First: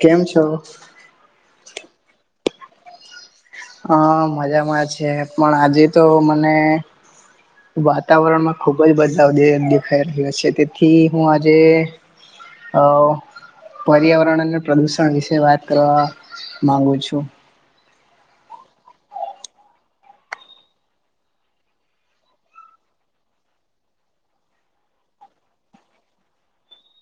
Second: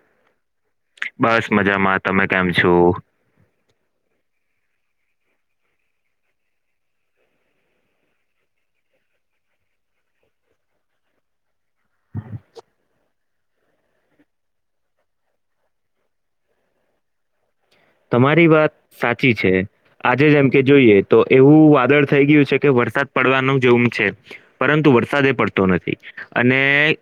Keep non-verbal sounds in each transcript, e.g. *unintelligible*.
કેમ છો? બસ મજામાં. તમે કેમ છો? હ મજામાં છે પણ આજે તો મને વાતાવરણમાં ખુબ જ બદલાવ દે દેખાઈ રહ્યો છે તેથી હું આજે અહ ઓ પર્યાવરણ અને પ્રદુષણ વિશે વાત કરવા માંગુ છું. તમારી વાત સાચી છે. આજે જેમ કે જોઈએ તો એવું વાદળ થઈ ગયું છે કે વરસાદ પડવાનું જોમ છે. પરંતુ વરસાદ એ પડતો નથી. અને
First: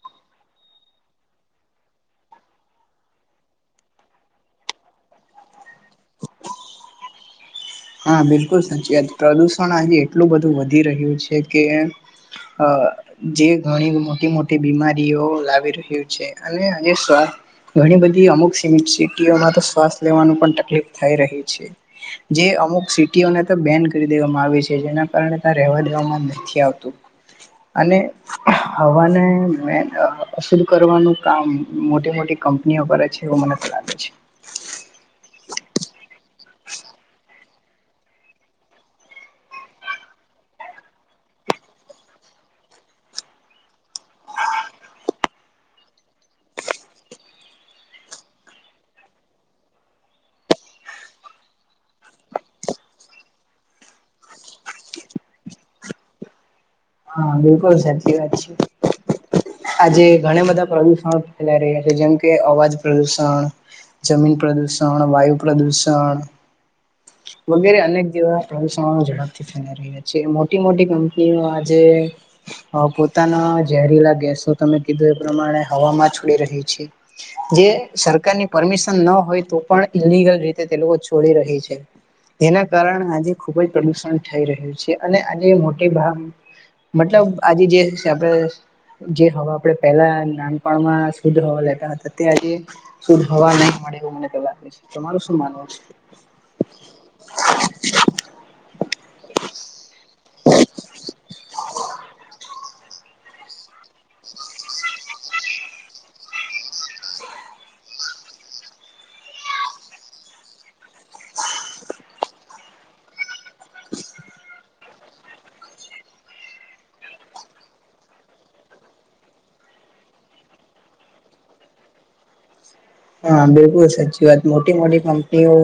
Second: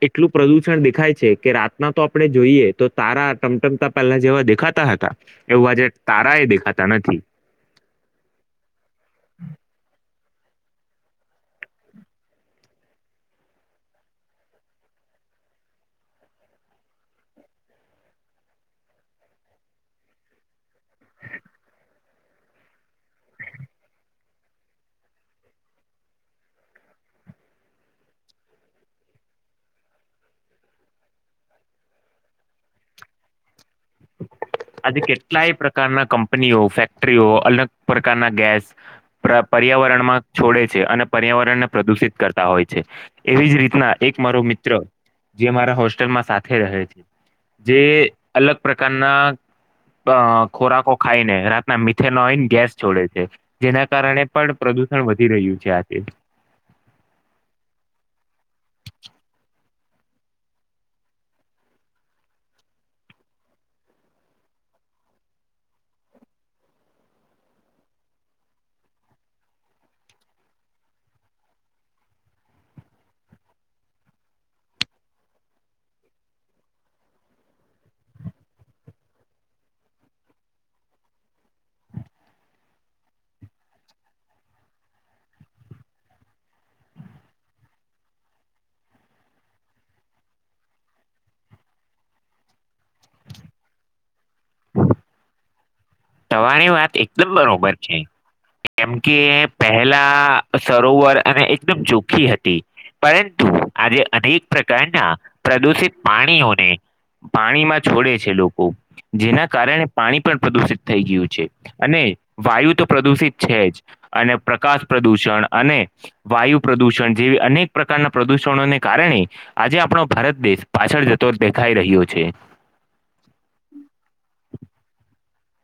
એટલું પ્રદુષણ દેખાય છે કે રાતના તો આપડે જોઈએ તો તારા ટમટમતા પહેલા જેવા દેખાતા હતા એવું આજે તારા એ દેખાતા નથી. હા બિલકુલ સાચી વાત. પ્રદુષણ આજે એટલું બધું વધી રહ્યું છે કે હ જે ઘણી મોટી મોટી બીમારીઓ લાવી રહ્યું છે અને અને અને સ્વા ઘણી બધી અમુક સિમિત સિટીઓમાં તો શ્વાસ લેવાનું પણ તકલીફ થઈ રહી છે. જે અમ અમુક સિટીઓને તો બેન્ડ કરી દેવામાં આવી છે જેના કારણે ત્યાં રહેવા દેવામાં નથી આવતું. અને હવાને મેન અસર કરવાનું કામ મોટી મોટી કંપનીઓ કરે છે એવું મને તો લાગે છે. આજે કેટલાય પ્રકારના કંપનીઓ ફેક્ટરીઓ અલગ પ્રકારના ગેસ પ્ર પર્યાવરણમાં છોડે છે અને પર્યાવરણને પ્રદુષિત કરતા હોય છે. એવી જ રીતના એક મારો મિત્ર જે મારા હોસ્ટેલમાં સાથે રહે છે જે અલગ પ્રકારના અહ ખોરાકો ખાઈને રાતના મીથેનઓઈન ગેસ છોડે છે. જેના કારણે પણ પ્રદુષણ વધી રહ્યું છે આજે. હા, બિલકુલ સાચી વાત છે. આજે ઘણાં બધાં પ્રદુષણો ફેલાઈ રહ્યા છે, જેમ કે અવાજ પ્રદુષણ જમીન પ્રદૂષણ, વાયુ પ્રદૂષણ, વગેરે અનેક જેવા પ્રદુષણો ઝડપથી ફેલાઈ રહ્યા છે, મોટી મોટી કંપની નુ આજે હ પોતાના ઝેરીલા ગેસો તમે કીધું એ પ્રમાણે હવામાં છોડી રહી છે. જે સરકારની પરમિશન ન હોય તો પણ ઈલલિગલ રીતે તે લોકો છોડી રહી છે. તેના કારણ આજે ખુબ જ પ્રદુષણ થઈ રહ્યું છે, અને આજે મોટી ભાગ મતલબ આજે જે છે આપડે જે હવા આપણે પહેલા નાનપણમાં શુદ્ધ હવા લેતા હતા તે આજે. શુંદ્ધ હવા નઈ મળે એવું અમને તો લાગે છે. તમારું શું માનવું છે? તમારી વાત એકદમ બરોબર છે. કેમ કે પહેલા સરોવર અને એકદમ ચોખ્ખી હતી. પરંતુ આજે અનેક પ્રકારના પ્રદુષિત પાણીઓને પાણીમાં છોડે છે લોકો, જેના કારણે પાણી પણ પ્રદુષિત થઈ ગયું છે, અને વાયુ તો પ્રદુષિત છે જ. અને પ્રકાશ પ્રદૂષણ, અને વાયુ પ્રદુષણ જેવી અનેક પ્રકારના પ્રદુષણોને કારણે આજે આપણો ભારત દેશ પાછળ જતો દેખાઈ રહ્યો છે. હા બિલકુલ સાચી વાત, મોટી મોટી કંપનીઓ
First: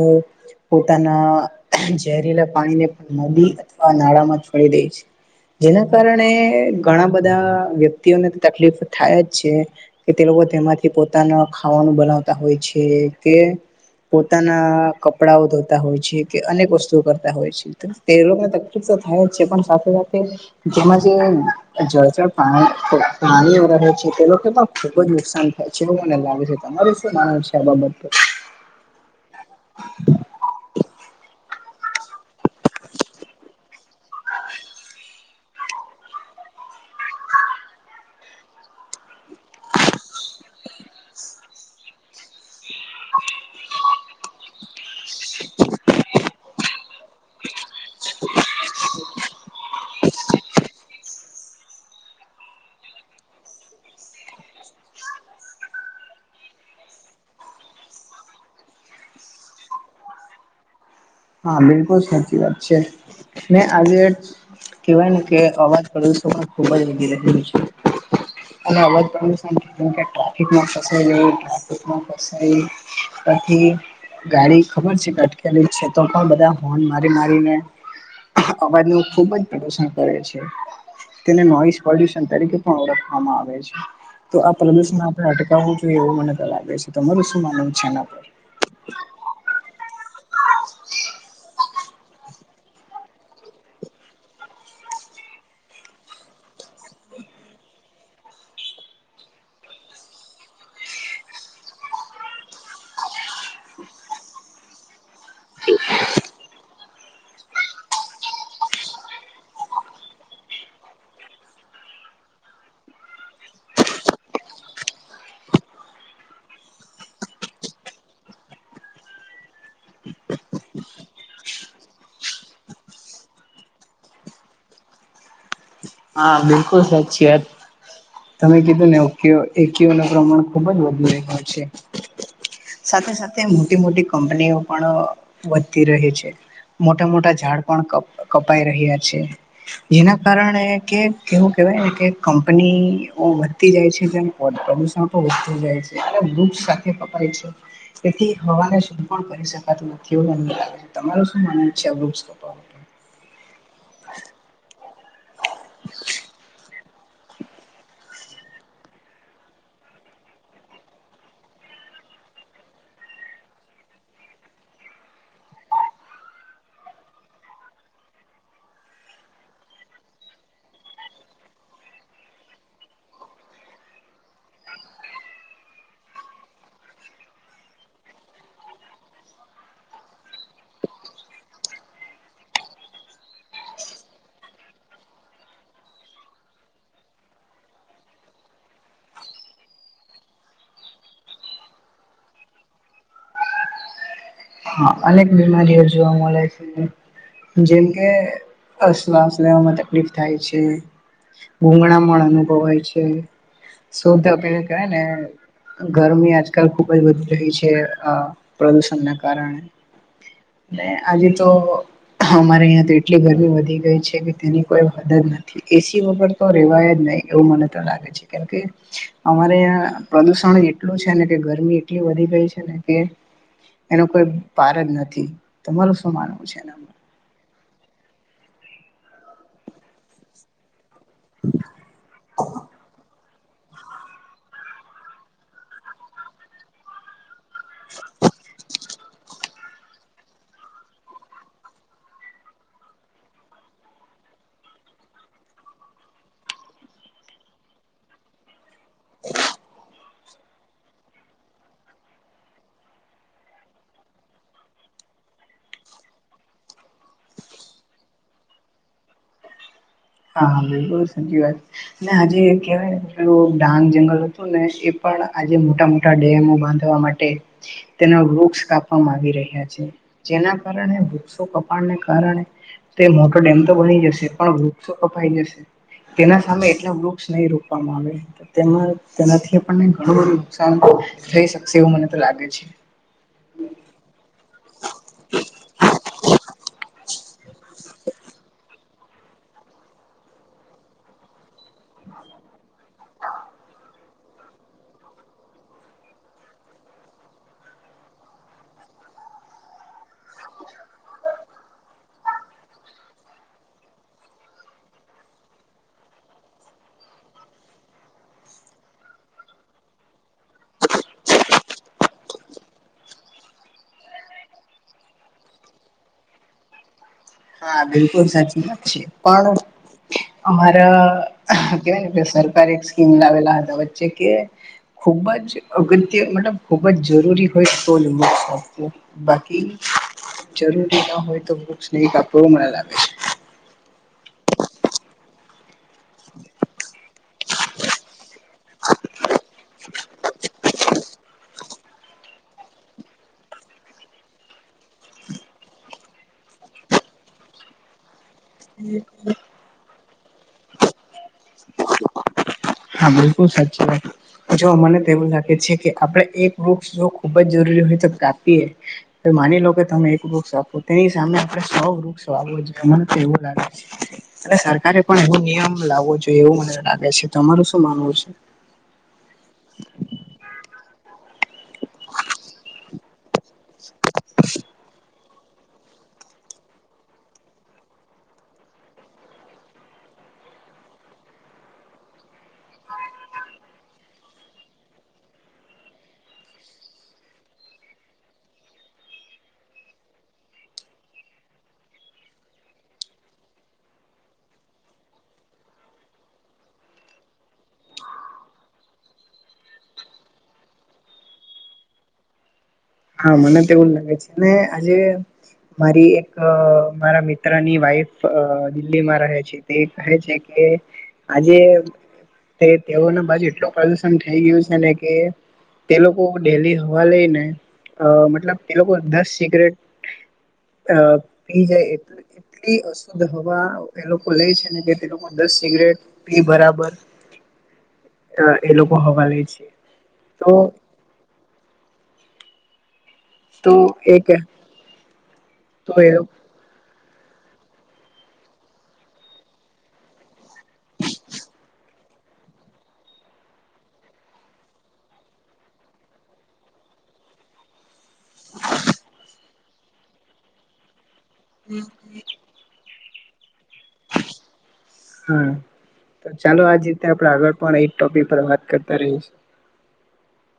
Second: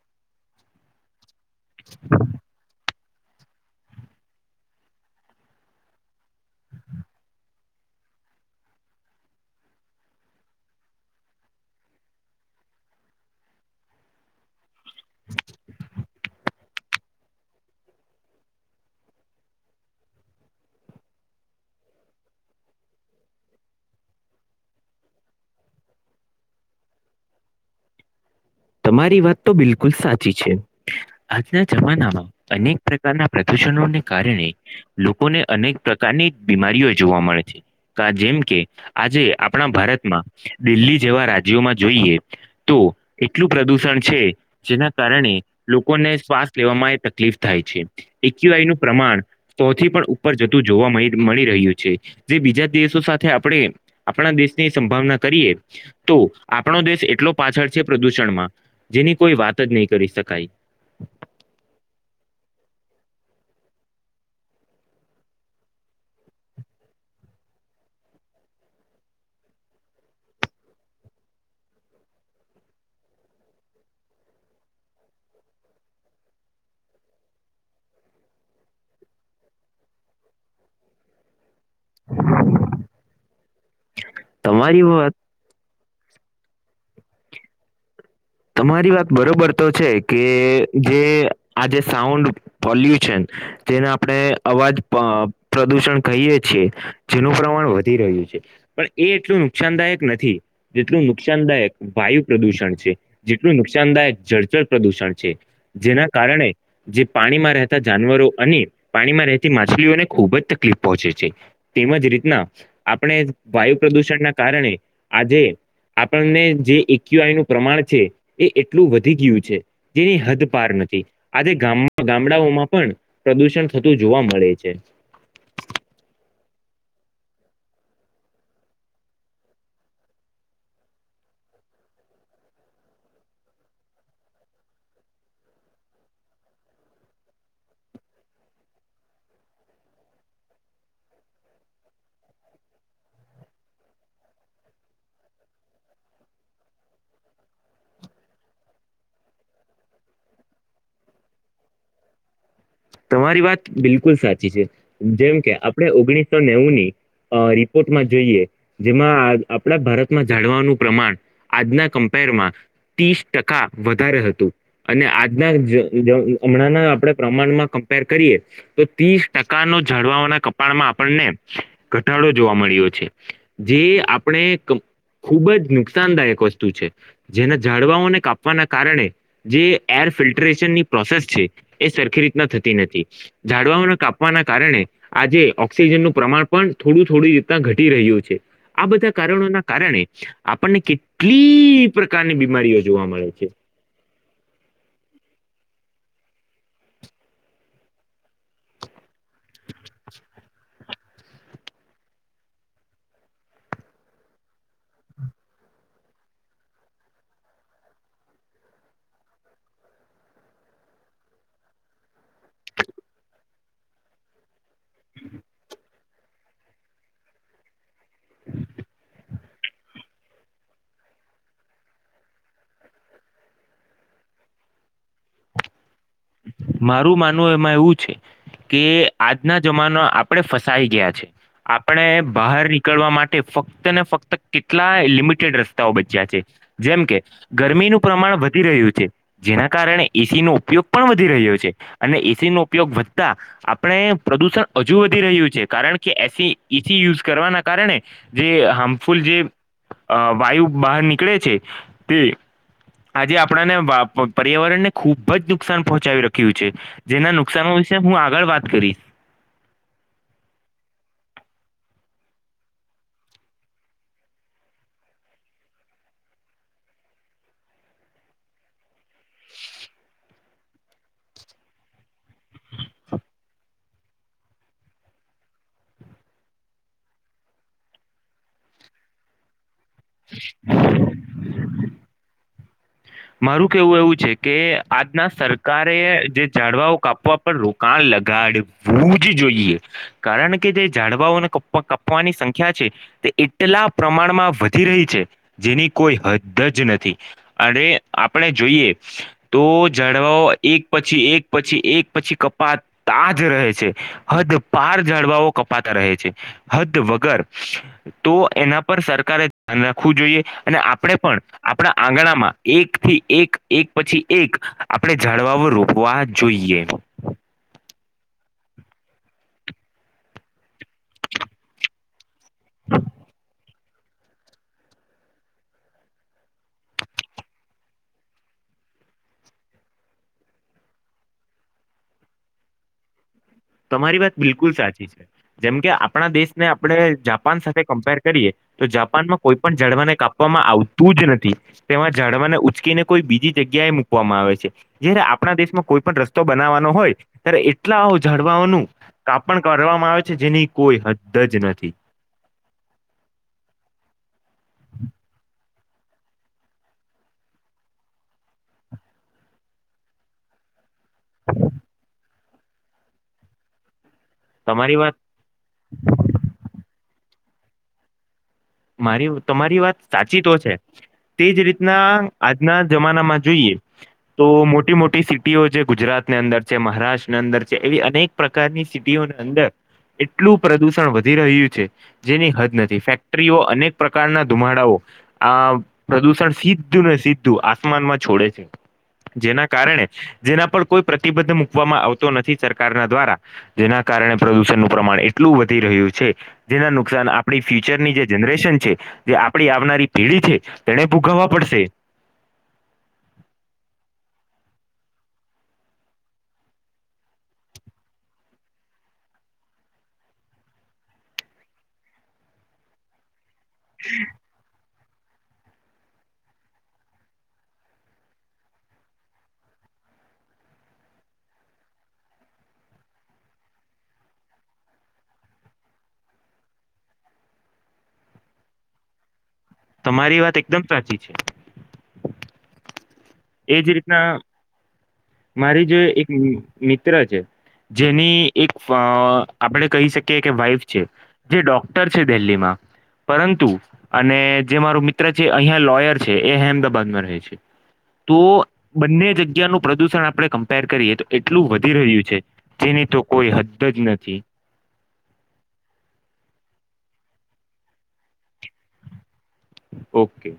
પોતાના ઝેરીલા પાણીને નદી અથવા નાળામાં છોડી દે છે જેના કારણે ઘણા બધા વ્યક્તિઓને તકલીફ થાય જ છે. કે તે લોકો તેમાંથી પોતાના ખાવાનું બનાવ તા હોય છે, કે પોતાના કપડાઓ ધોતા હોય છે, કે અનેક વસ્તુઓ કરતા હોય છે. તે લોકને તકલીફ તો થાય જ છે, પણ સાથે સાથે જેમાં જે જળ *unintelligible* તે લોકો પણ ખુબ જ નુકસાન *unintelligible* તમારું શું માનવું છે આ બાબત પર? તમારી વાત તો બિલકુલ સાચી છે. આજના જમાનામાં અનેક પ્રકારના પ્રદુષણોને કારણે લોકોને અનેક પ્રકારની બીમારીઓ જોવા મળે છે, કા જેમ કે આજે આપણા ભારતમાં, દિલ્હી જેવા રાજ્યોમાં જોઈએ તો એટલું પ્રદૂષણ છે, જેના કારણે લોકોને શ્વાસ લેવામાં એ તકલીફ થાય છે. એ ક્યુ આઈ નું પ્રમાણ સૌ થી પણ ઉપર જતું જોવા મળ મળી રહ્યું છે, જે બીજા દેશો સાથે આપણે આપણા દેશની સંભાવના કરીએ, તો આપણો દેશ એટલો પાછળ છે પ્રદૂષણમાં, જેની કોઈ વાત જ નહીં કરી શકાય. હા બિલકુલ સાચી વાત છે, ને આજે કેવાય ને કે અવાજ પ્રદુષણ પણ ખુબ જ વધી રહ્યું છે. અને અવાજ પણ *unintelligible* ટ્રોફિકમાં ફસાઈ ગયો ટ્રાફિકમાં ફસાઈ ત્યાંથી ગાડી ખબર છે કે અટકેલી છે. તો પણ બધા હોન મારી મારીને અવાજ ની ખુબ જ પ્રદુશણ કરે છે, તેને નોઇસ પ્રદૂષણ તરીકે પણ ઓળખવામાં આવે છે, તો આ તમારી પ્રદૂષણ વાત આપણે અટકાવું તો એવું મને તો લાગે છે, તમારું શું માનવું છે આના પર? તમારી વાત બરોબર તો છે, કે જે આજે સાઉન્ડ પોલ્યુશન તેને આપણે અવાજ પ્રદુષણ કહીએ છીએ જેનુ પ્રમાણ વધી રહ્યુ છે. પણ એ એટલું નુકસાનદાયક નથી, જેટલું નુકસાનદાયક વાયુ પ્રદુષણ છે. જેટલું નુકસાનદાયક જળચર પ્રદુષણ છે, જેના કારણે જે પાણીમાં રહેતા જાનવરો અને પાણીમાં રહેતી માછલીઓને ખુબ જ તકલીફ પહોંચે છે. તેમજ રીતના આપણે વાયુ પ્રદુષણના કારણે, આજે આપણને જે એક્યુઆઈ નું પ્રમાણ છે, એ એટલું વધી ગીયું છે. જેવી હદ પાર નથી. આજે ગામ્મ ગામડાઓમાં પણ પ્રદુષણ થતું જોવા મળે છે. હા, બિલકુલ સાચી વાટ. તમે કીધું ને, ઓક્યુ એક્યુ નો પ્રમાણ ખુબ જ વધી રહ્યો છે. સાથે સાથે મોટી મોટી કંપનીઓ પણ અ વધતી રહે છે. મોટા મોટા ઝાડ પણ કપ કપાઈ રહ્યા છે, જેના કારણે કે કેવું કેવાય કે, કંપની ઓ વધતી જાય છે ન *unintelligible* પ્રદુષણ *inaudible* જાય છે, એલે રુક્ષ કાપિયે કપાય છે. તેથી હવાને શુદ્ધ પણ કરી શકાતું નથી, એવું મન ત લાગે. તમારે શું માનવુ છે વૃક્ષ પ તમારી વાત બિલકુલ સાચી છે, જેમ કે આપણે ઓગણીસો નેવું ની અ રિપોટમાં જઈએ, જેમાં આઆ આપણા ભારતમાં જાણવાનું પ્રમાણ આજના કમ્પેરમાં તીસ ટકા વધારે હતું અને આજના જ જ અમણાંના આપણે પ્રમાણમાં કમ્પેર કરીએ, તો તીસ ટકા નો ઝાળવાઓના કપાળમાં આપણને ઘટાડો જોવા મળ્યો છે. જે આપણે કં ખુબ જ નુકસાનદાયક વસ્તુ છે. જેના જાડવાઓને કાપવાના કારણે જે એર ફિલ્ટરેશનની પ્રોસેસ છે, એ સરખી રીતના થતી નથી. ઝાડવાઓના કાપવાના કારણે આજે ઓક્સિજનનું પ્રમાણ પણ થોડું થોડી રીતના ઘટી રહ્યું છે. આ બધા કારણોના કારણે આપણને કેટલીઈઈઈ પ્રકારની બીમારીઓ જોવા મળે છે. હા, અનેક બીમારીઓ જોવા મળે છે. જેમ કે અશ્વાસ લેવામાં તકલીફ થાય છે. ગૂંગણામણ અનુભવાય છે. શોતા પેયા કયા કયા ગરમી આજકાલ ખુબ જ વધી રહી છે, અ પ્રદુષણ ના કારણે. ને આજે તો હમારે અહીંયા તો એટલી ગરમી વધી ગઈ છે, કે તેની કોઈ હદ જ નથી. એસી વગર તો રેવાય જ નઈ. એવું મને તો લાગે છે, કેમ કે અમારે અયા પ્રદૂષણ એટલું છે ને, કે ગરમી એટલી વધી ગઈ છે ને કે એનો કોઈ પાર જ નથી. તમારું શું માનવું છે એના મારું માનવું એમાં એવું છે, કે આજના જમાનો આ આપણે ફસાઈ ગીયા છે. આપણે બહાર નીકળવા મા તે ફક્ત ને ફક્ત કેટલાય લિમિટેડ રસ્તાઓ બચ્યા છે. જેમ કે ગરમીનું પ્રમાણ વધી રહ્યું છે, જેના કારણે એસી નો ઉપયોગ પણ વધી રહ્યો છે. અને એસી નો ઉપયોગ વધતા આપણે પ્રદુષણ અજુ વધી રહ્યું છે. કારણ કે એસી ઈસી યુસ કરવાના કારણે જે હામફુલ જે અ વાયુ બહાર નીકળે છે, તે આજે આપણાને વાપ પ પર્યાવરણ ને ખુબ જ નુકસાન પહોંચાવી રખ્યું છે. જેના નુક્સાનો વિસે હું આગળ વાત કરીસ. હા બિલકુલ સાચી વાત. ને આજે કહેવાય ને પેલું ડાંગ જંગલ હતું ને એ પણ આજે મોટા મોટા ડેમો બાંધવા માટે તે તેના વૃક્ષ કાપવામાં આવી રહ્યા છે. જેના કારણે વૃક્ષો કપાળને કારણે તે મોટો ડેમ તો બની જશે પણ વ વૃક્ષો કપાઈ જશે. તેના સામે એટલા વૃક્ષ નહી રોપવામાં આવે તો તેમાં તેનાથી આપણ ને ઘણું નુકસાન થઈ શકશે એવું મને તો લાગે છે. મારું કેહવું એવું છે. કે આજના સરકારે જે ઝાડવાઓ કાપવા પર રોકાણ લગાડ વું જ જોઈએ કારણ કે જે ઝાડવાઓ ના કાપવાની સંખ્યા છે તે એટલા પ્રમાણમાં વધી રહી છે, જેની કોઈ હદ જ નથી. અરે આપણે જોઈએ તો ઝાડવાઓ એક પછી, એક પછી એક પછી કપાત તા જ રહે છે. હદ પાર ઝાડવાઓ કપાતા રહે છે. હદ વગર તો એના પર સરકારે ધ્યાન રાખવું જોઈએ અને આપણે પણ આપણા આંગણામાં એક થી એક, એક પછી એક આપણે ઝાડવાઓ રોપવા જોઈએ. હા બિલકુલ સાચી વાત છે પણ અમારા કેહવાય ને કે સરકાર એક સ્કીમ લાવેલા હતા વચ્ચે કે ખૂબ જ અગત્ય મતલબ ખૂબ જ જરૂરી હોય તો જ *unintelligible* બાકી જરૂરી ન હોય તો વૃક્ષ ન કાપવુ એવું મને લાગે. તમારી વાત બિલકુલ સાચી છે જેમકે આપણા દેશને આપણે જાપાન સાથે કમ્પેર કરીએ તો જાપાન માં કોઈ પણ ઝાડવાને કાપવામાં આવતું જ નથી. તેમાં ઝાડવાને ઉચકીને કોઈ બીજી જગ્યા એ મૂકવામાં આવે છે. જયારે આપણા દેશમાં કોઈ પણ રસ્તો બનાવવાનો હોય ત્યારે એટલા ઝાડવાઓનું કાપણ કરવામાં આવે છે, જેની કોઈ હદ જ નથી. હા બિલકુલ સાચી વાત. જો મને તો એવું લાગે છે કે આપડે એક વૃક્ષ જો ખુબ જ જરૂરી હોય તો કાપીએ માની લો કે તમે એક વૃક્ષ આપો તેની સામે આપણે સૌ વૃક્ષ વાવવું જોઈએ, મને તો એવું લાગે છે અને સરકારે તમારી વાત પણ એવો નિયમ લાવવો જોઈએ એવું મને લાગે છે. તમારું શું માનવું છે? મારી તમારી વાત સાચી તો છે તે જ રીતના આજના જમાનામાં જોઈએ તો મોટી મોટી સિટી સિટીઓ જે ગુજરાતની અંદર છે, મહારાષ્ટ્રની અંદર છે એવી અનેક પ્રકારની સિટીઓને અંદર એટલું પ્રદુષણ વધી રહ્યું છે જેની હદ નથી. ફેક ફેક્ટરીઓ અનેક પ્રકારના ધુમાડાઓ આ પ્રદુષણ સીધું ને સીધું આસમાન માં છોડે છે જેના કારણે જેના પર કોઈ પ્રતિબંધ મુૂકવામાં આવતો નથી સરકારના દ્વારા જેના કારણે પ્રદુષણનું પ્રમાણ એટલું વધી રહ્યું છે જેના નુકસાન આપણી ફ્યુચરની જે જનરેશન છે જે આપડી આવનારી પેઢી છે તેણે ભોગવવા પડશે. હા મને તો એવું જ લાગે છે ને આજે મારી એક મારા મિત્રની વાઈફ અ દિલ્હીમાં રહે છે તે કહે છે કે આજે તે તેઓ ના બાજુ તો પ્રદુષણ થઈ ગયું છે ને કે તે લોકો ડેલી હવા લઈ ને અ મતલબ એ લોકો દસ સિગરેટ અ પી જાય એ એટલી અશુદ્ધ હવા એ લોકો લેય છે ને કે તે લોકો દસ સિગરેટ પી બરાબર અ એ લોકો લોકો હવા લે છે તમારી તો વાત એકદમ સાચી છે. તો એજ રીતના એક મારી તો જો એ એક મિત્ર છે. જેની એક આપડે કહી શકીએ કે વાઈફ છે જે ડોક્ટર છે દિલ્હીમાં પરંતુ અને જે મારો મિત્ર છે અહિયાં લોયર છે એ અહેમદાબાદમાં રહે છે તો બંને જગ્યાનું પ્રદુષણ આપણે કમ્પેર કરીએ તો એટલું વધી રહ્યું છે તેની તો કોઈ હદ જ નથી. હા તો ચાલો આજ રીતે આપણે આગળ પણ એ ટોપિક પર વાત કરતા રહીશ ઓકે